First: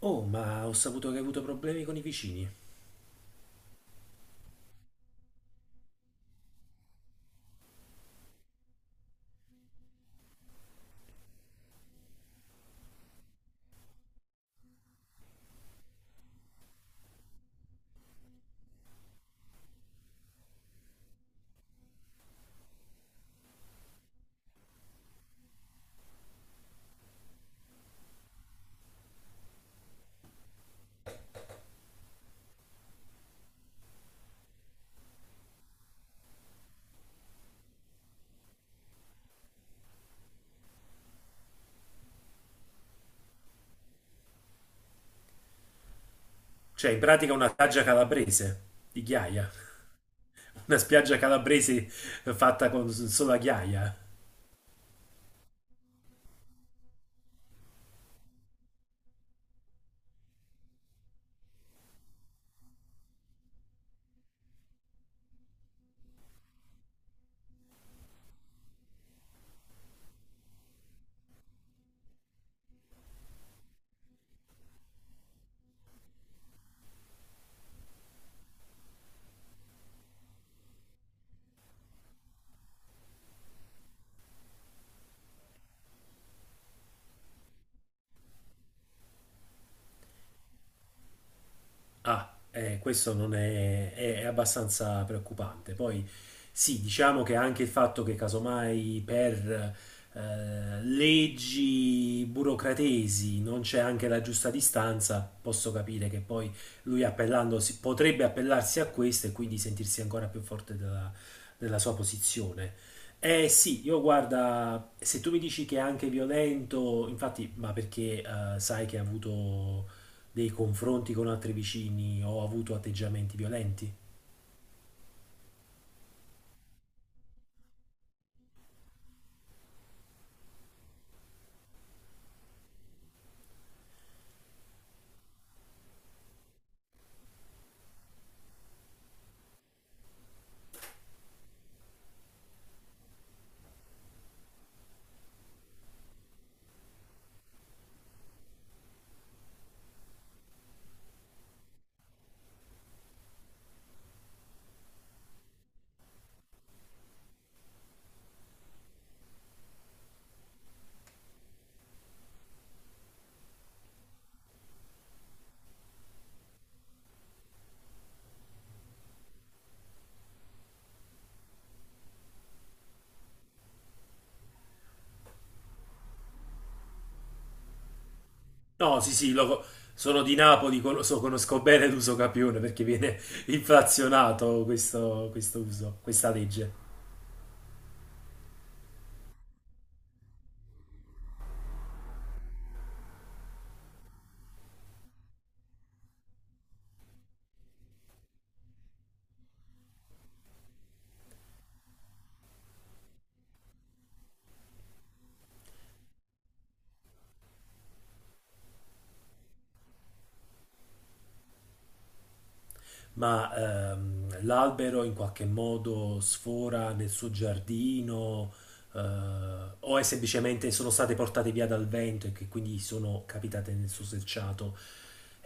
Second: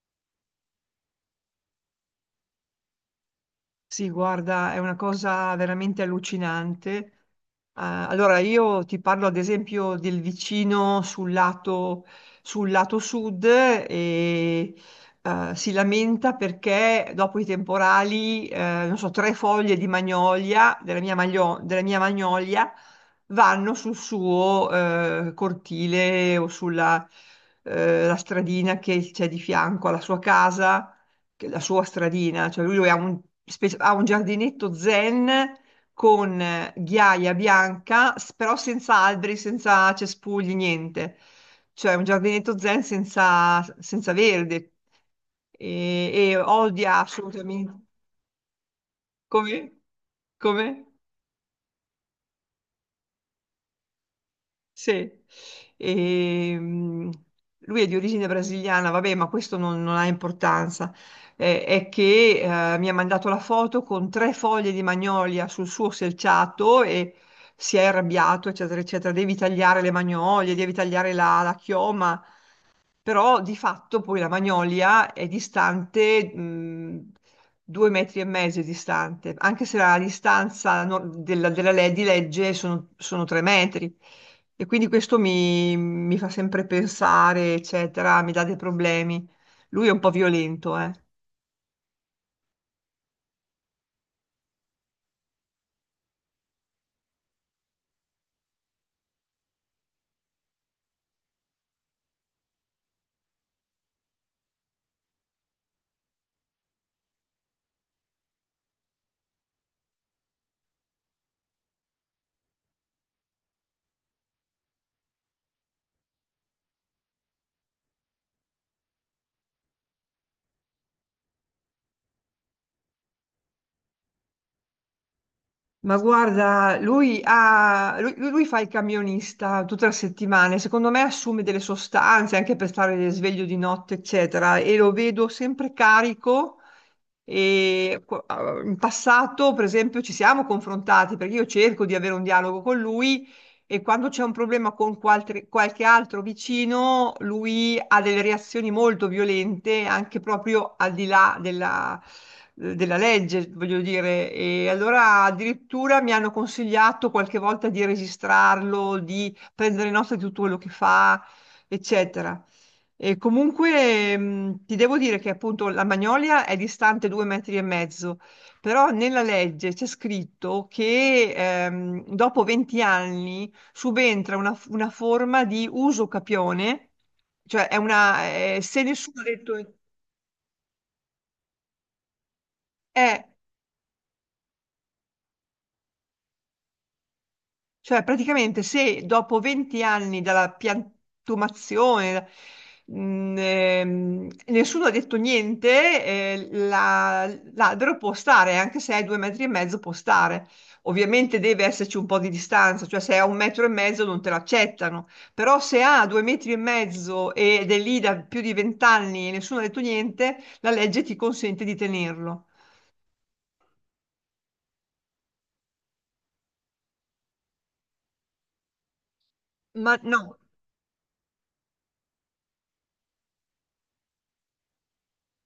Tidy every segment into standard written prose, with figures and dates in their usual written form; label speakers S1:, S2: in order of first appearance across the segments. S1: Oh, ma ho saputo che hai avuto problemi con i vicini.
S2: Sì, guarda, è una cosa veramente allucinante. Allora, io ti parlo ad esempio del vicino sul lato sud e si lamenta perché dopo i temporali, non so, tre foglie di magnolia, della mia magnolia, vanno sul suo cortile o sulla la stradina che c'è di fianco alla sua casa la sua stradina. Cioè lui ha un giardinetto zen con ghiaia bianca, però senza alberi, senza cespugli, niente. Cioè un giardinetto zen senza verde, e
S1: Cioè,
S2: odia
S1: in pratica una
S2: assolutamente.
S1: spiaggia calabrese di ghiaia.
S2: Come?
S1: Una
S2: Come?
S1: spiaggia calabrese fatta con solo la ghiaia.
S2: Sì. Ehm, Lui è di origine brasiliana, vabbè, ma questo non ha importanza. È che mi ha mandato la foto con tre foglie di magnolia sul suo selciato e si è arrabbiato, eccetera, eccetera. Devi tagliare le magnolie, devi tagliare la chioma. Però di fatto poi la Magnolia è distante, 2 metri e mezzo è distante, anche se la distanza di legge sono 3 metri. E quindi questo mi fa sempre pensare, eccetera, mi dà dei problemi. Lui è un po' violento, eh.
S1: Ah, questo non è, è abbastanza preoccupante. Poi sì, diciamo che anche il fatto che casomai per leggi burocratesi non c'è anche la giusta distanza, posso capire che poi lui appellandosi potrebbe appellarsi a questo e quindi sentirsi ancora più forte della sua posizione. Eh sì, io guarda, se tu mi dici che è anche violento, infatti, ma perché sai che ha avuto dei confronti con altri vicini o ha avuto atteggiamenti violenti?
S2: Ma guarda, lui, ha- lui- lui fa il camionista tutte le settimane, secondo me assume delle sostanze anche per stare sveglio di notte, eccetera, e lo vedo sempre carico. In passato, per esempio, ci siamo confrontati perché io cerco di avere un dialogo con lui e quando c'è un problema con qualche altro vicino, lui ha delle reazioni molto violente, anche proprio al di là della legge, voglio dire. E allora addirittura mi hanno consigliato qualche volta di registrarlo, di prendere nota di tutto quello che fa, eccetera. E comunque ti devo dire che appunto la Magnolia è distante 2 metri e mezzo, però nella legge c'è scritto che dopo 20 anni subentra una forma di uso capione, cioè è se
S1: No, sì,
S2: nessuno ha
S1: sì,
S2: detto.
S1: sono di Napoli, conosco bene l'uso capione perché viene
S2: eh,
S1: inflazionato questo, questo uso, questa legge.
S2: Cioè, praticamente se dopo 20 anni dalla piantumazione nessuno ha detto niente, l'albero può stare, anche se è 2 metri e mezzo può stare. Ovviamente deve esserci un po' di distanza, cioè se è a 1 metro e mezzo non te l'accettano, però se ha 2 metri e mezzo ed è lì da più di 20 anni e nessuno ha detto niente, la legge ti consente di tenerlo.
S1: Ma l'albero in qualche modo sfora nel suo giardino, eh,
S2: Ma
S1: o è
S2: no.
S1: semplicemente sono state portate via dal vento e che quindi sono capitate nel suo selciato.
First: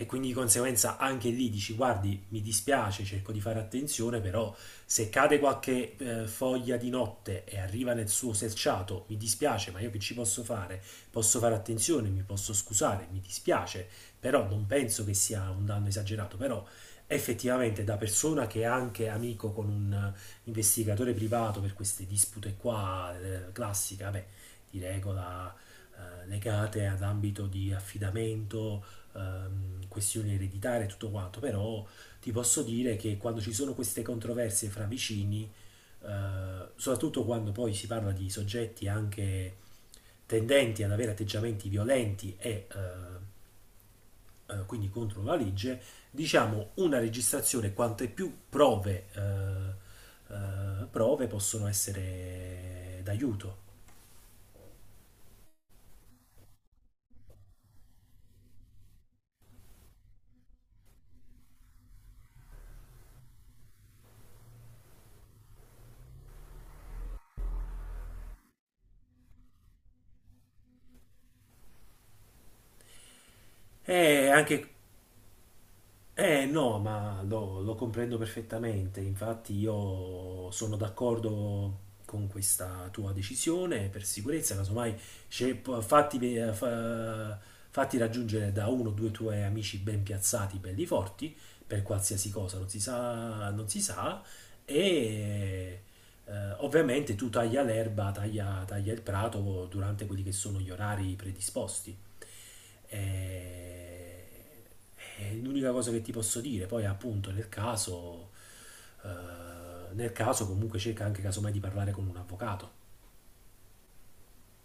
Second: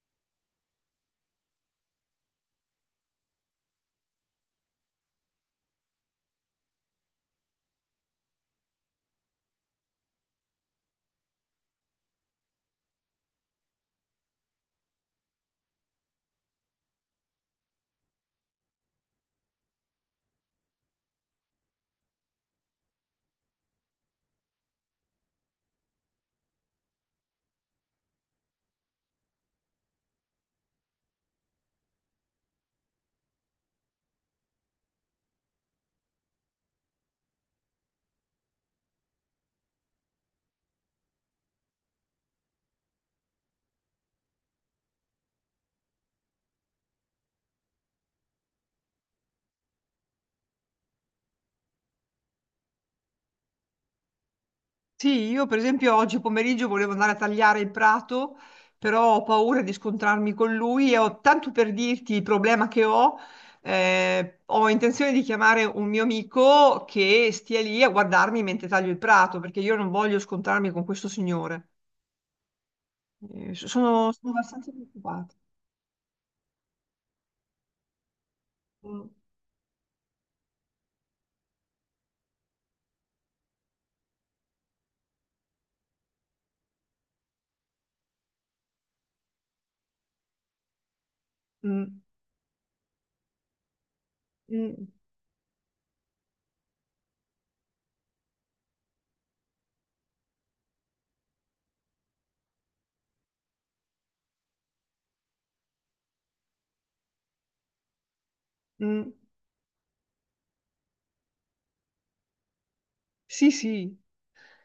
S1: E quindi di conseguenza anche lì dici: guardi, mi dispiace, cerco di fare attenzione, però se cade qualche foglia di notte e arriva nel suo selciato, mi dispiace, ma io che ci posso fare? Posso fare attenzione, mi posso scusare, mi dispiace, però non penso che sia un danno esagerato, però effettivamente da persona che è anche amico con un investigatore privato per queste dispute qua, classiche, vabbè, di regola legate ad ambito di affidamento, questioni ereditarie e tutto quanto, però ti posso dire che quando ci sono queste controversie fra vicini, soprattutto quando poi si parla di soggetti anche tendenti ad avere atteggiamenti violenti e quindi contro la legge, diciamo una registrazione quante più prove, prove possono essere d'aiuto.
S2: Sì, io per esempio oggi pomeriggio volevo andare a tagliare il prato, però ho paura di scontrarmi con lui e ho tanto per dirti il problema che ho, ho intenzione di chiamare un mio amico che stia lì a guardarmi mentre taglio il prato, perché io non voglio scontrarmi con questo signore. Eh, so, sono,
S1: E
S2: sono
S1: anche
S2: abbastanza preoccupata.
S1: eh no, ma lo comprendo perfettamente,
S2: Mm,
S1: infatti io sono d'accordo con questa tua decisione per sicurezza, casomai fatti, fatti raggiungere da uno o due tuoi amici ben piazzati, belli forti, per
S2: mm,
S1: qualsiasi cosa, non si sa, non si sa,
S2: mm,
S1: e ovviamente tu taglia l'erba, taglia, taglia il prato durante quelli che sono gli orari predisposti. E- è l'unica cosa che ti posso dire. Poi, appunto,
S2: mm.
S1: nel caso comunque cerca anche casomai di parlare con un avvocato.
S2: Sì, sì.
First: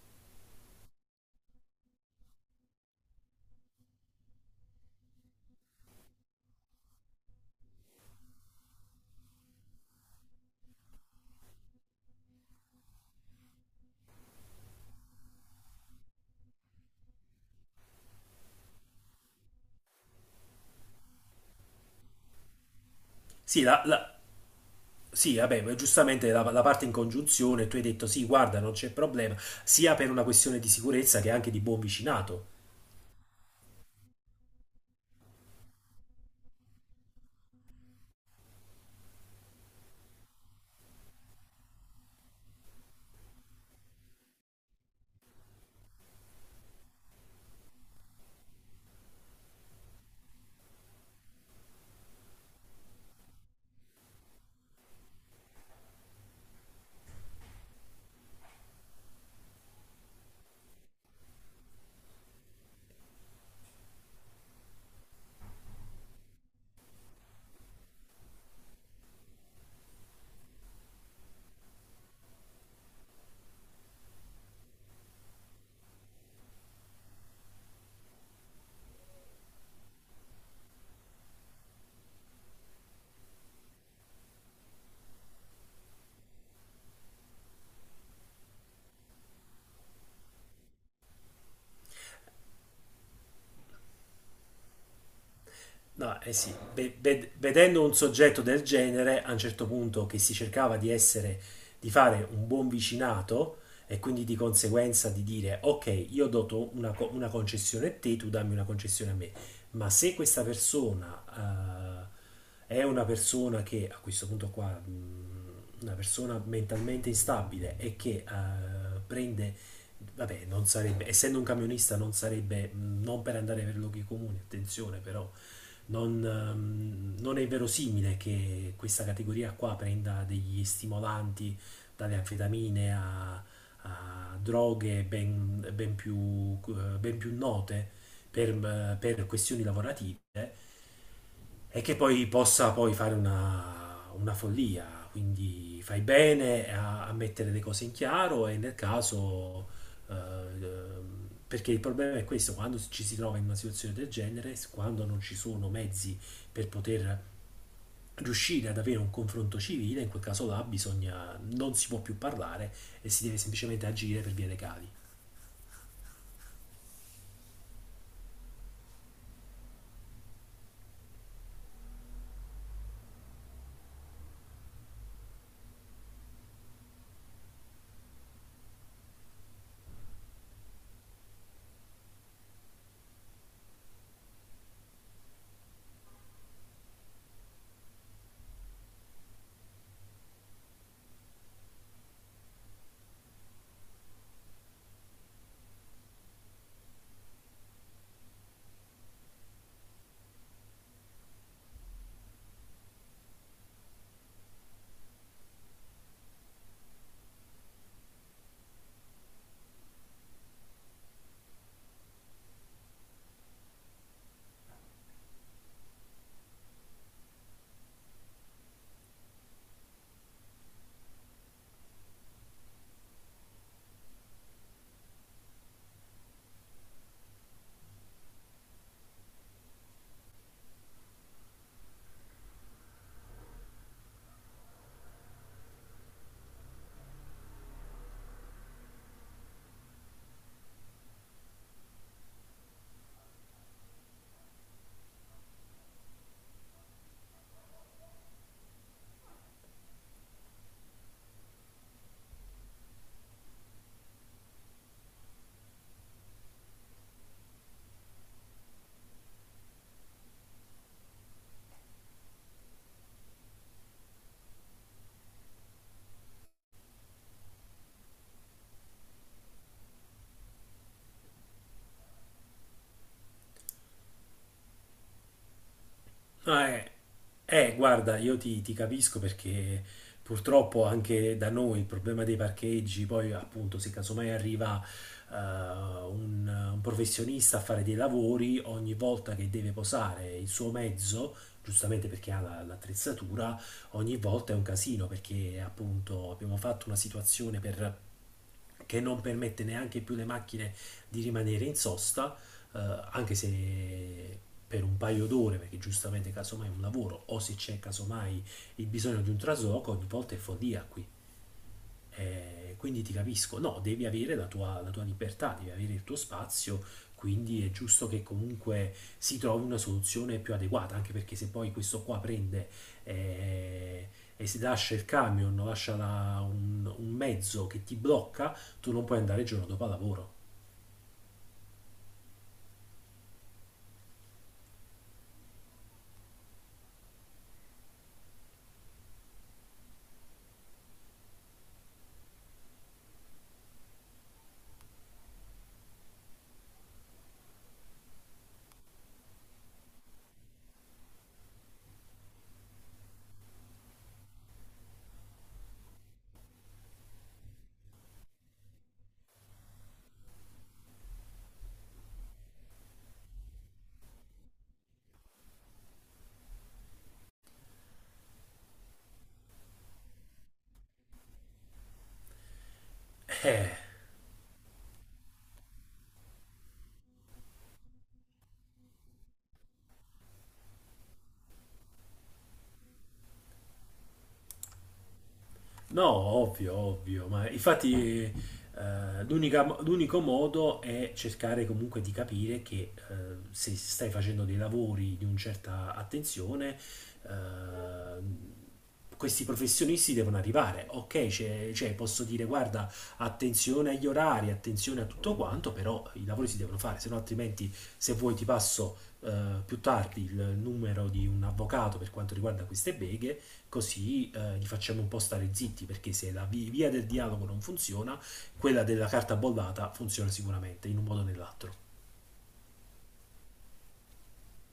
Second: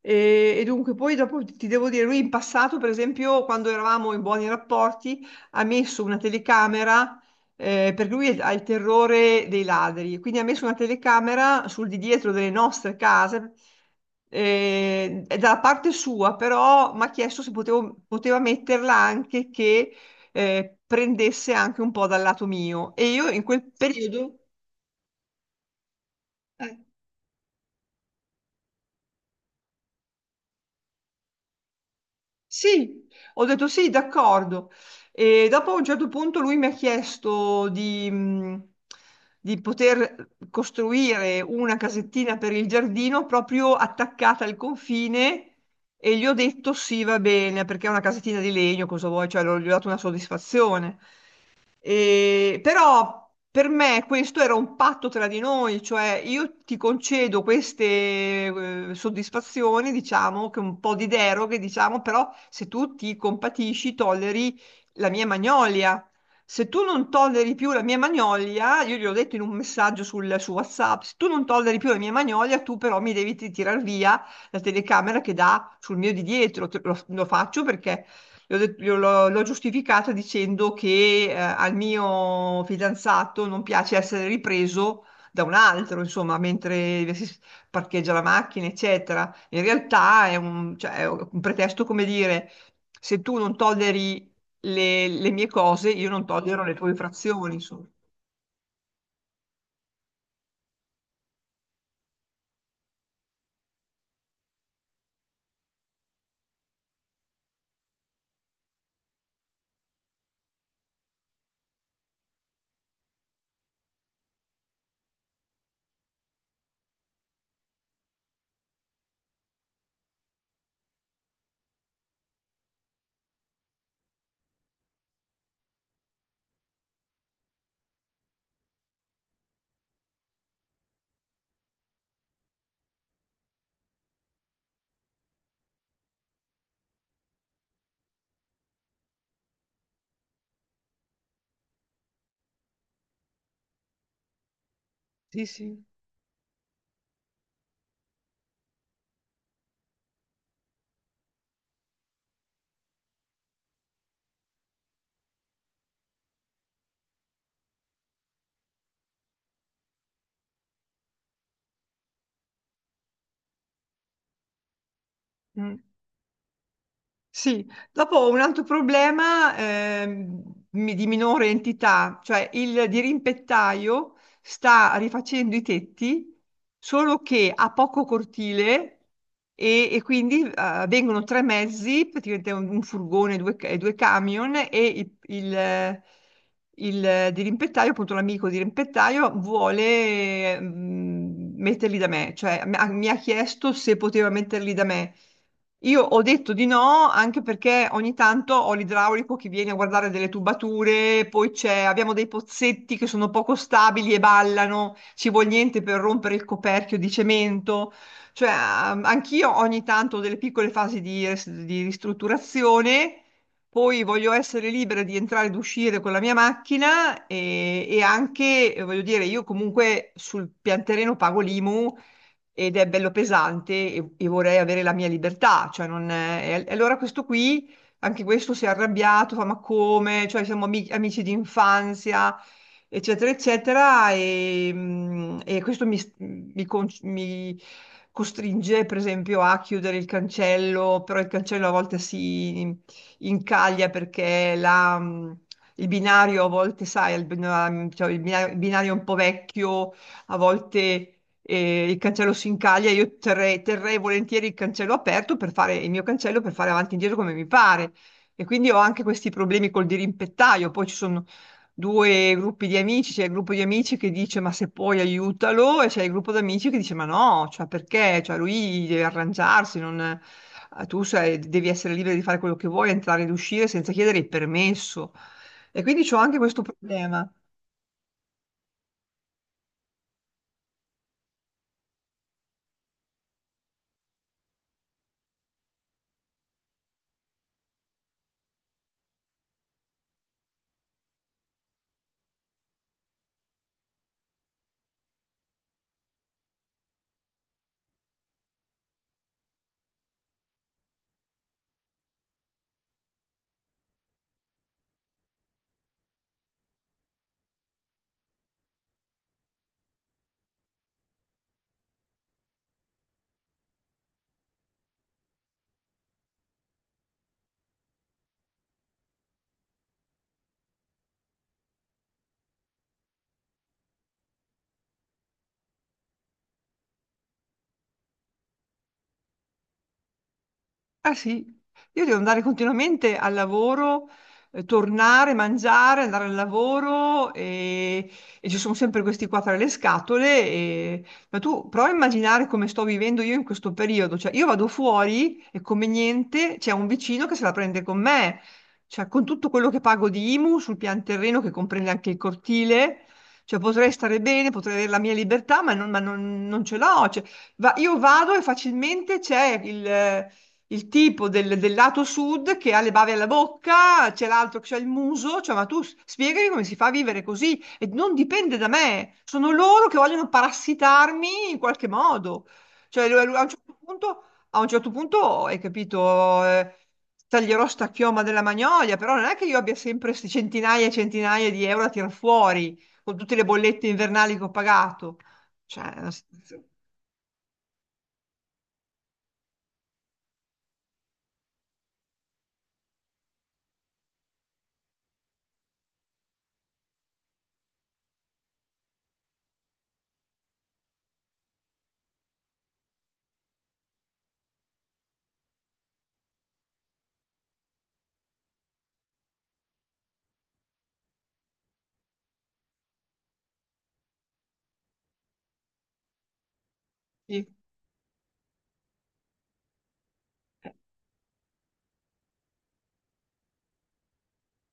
S2: E dunque, poi dopo ti devo dire, lui in passato, per esempio, quando eravamo in buoni rapporti, ha messo una telecamera, perché lui ha il terrore dei ladri, quindi ha messo una telecamera sul di dietro delle nostre case, e dalla parte sua, però mi ha chiesto se poteva metterla anche che prendesse anche un po' dal lato mio. E io in
S1: Sì,
S2: quel periodo.
S1: sì, vabbè, ma giustamente la
S2: eh,
S1: parte in congiunzione, tu hai detto sì, guarda, non c'è problema, sia per una questione di sicurezza che anche di buon vicinato.
S2: Sì, ho detto sì, d'accordo. E dopo a un certo punto lui mi ha chiesto di poter costruire una casettina per il giardino proprio attaccata al confine e gli ho detto sì, va bene, perché è una casettina di legno, cosa vuoi? Cioè, gli ho dato una soddisfazione. E- però per me questo era un patto tra di noi, cioè io ti concedo queste soddisfazioni, diciamo, che un po' di deroghe, diciamo, però se tu ti compatisci, tolleri la mia magnolia. Se tu non tolleri più la mia magnolia, io gli ho detto in un messaggio su WhatsApp, se tu non tolleri più la mia magnolia, tu però mi devi tirare via la telecamera che dà sul mio di dietro. Lo faccio perché L'ho det- io l'ho- l'ho giustificato dicendo che al mio fidanzato non piace essere ripreso da un altro, insomma, mentre si parcheggia la macchina, eccetera. In realtà cioè, è un pretesto come dire, se tu non tolleri le mie cose, io
S1: No,
S2: non
S1: eh sì,
S2: tollero le tue infrazioni,
S1: vedendo
S2: insomma.
S1: un soggetto del genere, a un certo punto che si cercava di essere, di fare un buon vicinato e quindi di conseguenza di dire, ok, io do una, una concessione a te, tu dammi una concessione a me, ma se questa persona è una persona che, a questo punto qua, una persona mentalmente instabile e che prende, vabbè, non sarebbe, essendo un camionista non sarebbe, non per andare per luoghi comuni, attenzione però non, non è verosimile che questa categoria qua prenda degli stimolanti dalle anfetamine a, a droghe ben, ben più note per, per questioni lavorative e che poi possa poi fare una follia.
S2: Sì,
S1: Quindi
S2: sì.
S1: fai bene a, a mettere le cose in chiaro e nel caso, eh, perché il problema è questo, quando ci si trova in una situazione del genere, quando non ci sono mezzi per poter riuscire ad avere un confronto civile, in quel caso là bisogna, non si può più parlare e si deve semplicemente agire per vie legali.
S2: Mm. Sì, dopo un altro problema di minore entità, cioè il dirimpettaio sta rifacendo i tetti, solo che ha poco cortile e quindi vengono tre mezzi, praticamente un furgone e due camion e il dirimpettaio, appunto l'amico dirimpettaio, vuole metterli da me, cioè mi ha chiesto se poteva metterli da me. Io ho detto di no anche perché ogni tanto ho l'idraulico che viene a guardare delle tubature, poi c'è, abbiamo dei pozzetti che sono poco stabili e ballano, ci vuole niente per rompere il coperchio di cemento. Cioè, anch'io ogni tanto ho delle piccole fasi di ristrutturazione, poi voglio essere libera di entrare ed uscire con la mia macchina e anche, voglio dire, io comunque sul pianterreno pago l'IMU ed è bello pesante e vorrei avere la mia libertà, cioè non è. E allora questo qui, anche questo si è arrabbiato, fa ma come, cioè siamo amici di infanzia, eccetera, eccetera, e questo mi costringe, per esempio, a chiudere il cancello, però il cancello a volte si incaglia perché la. Il binario a volte, sai, il bina- cioè il bina- il binario è un po' vecchio, a volte e il cancello si incaglia, io terrei volentieri il cancello aperto per fare il mio cancello per fare avanti e indietro come mi pare. E quindi ho anche questi problemi col dirimpettaio. Poi ci sono due gruppi di amici, c'è il gruppo di amici che dice ma se puoi aiutalo e c'è il gruppo di amici che dice ma no, cioè perché? Cioè lui deve arrangiarsi, non. Devi essere libero di fare quello che vuoi, entrare ed uscire senza chiedere il permesso. E quindi ho anche questo
S1: Ah,
S2: problema.
S1: guarda, io ti, ti capisco perché purtroppo anche da noi il problema dei parcheggi, poi appunto se casomai arriva un professionista a fare dei lavori, ogni volta che deve posare il suo mezzo, giustamente perché l'attrezzatura, ogni volta è un casino perché appunto abbiamo fatto una situazione per che non permette neanche più alle macchine di rimanere in sosta, eh, anche se per un paio d'ore, perché giustamente casomai è un lavoro, o se c'è casomai il bisogno di un trasloco, ogni volta è follia qui. Quindi ti capisco, no, devi avere la tua libertà, devi avere il tuo spazio, quindi è giusto che comunque si trovi una soluzione più adeguata, anche perché se poi questo qua prende eh, e si lascia il camion, un mezzo che ti blocca, tu non puoi andare il giorno dopo al lavoro.
S2: Ah sì, io devo andare continuamente al lavoro, tornare, mangiare, andare al lavoro e ci sono sempre questi qua tra le scatole. Ma tu prova a immaginare come sto vivendo io in questo periodo. Cioè, io vado fuori e come niente c'è un vicino che se la prende con me. Cioè, con tutto quello che pago di IMU sul pian terreno che comprende anche il cortile, cioè, potrei stare bene, potrei avere la mia libertà, ma non ce l'ho. Cioè, io vado e facilmente c'è il tipo del lato sud che ha le bave alla bocca, c'è l'altro che ha il muso, cioè ma tu spiegami come si fa a vivere così e non dipende da me, sono loro che vogliono parassitarmi in qualche modo. Cioè lui a un certo
S1: Eh,
S2: punto, hai capito, taglierò sta chioma della Magnolia, però non è che io abbia sempre queste centinaia e centinaia di euro a tirar fuori con tutte le bollette invernali che ho pagato. Cioè, è
S1: No,
S2: una situazione.
S1: ovvio, ovvio, ma infatti eh, l'unico modo è cercare comunque di capire che se stai facendo dei lavori di una certa attenzione, eh, questi professionisti devono arrivare. Ok, cioè, posso dire guarda, attenzione agli orari, attenzione a tutto quanto, però i lavori si devono fare, se no altrimenti se vuoi ti passo più tardi il numero di un avvocato per quanto riguarda queste beghe così li facciamo un po' stare zitti, perché se via del dialogo
S2: Sì.
S1: non funziona, quella della carta bollata funziona sicuramente, in un modo o nell'altro.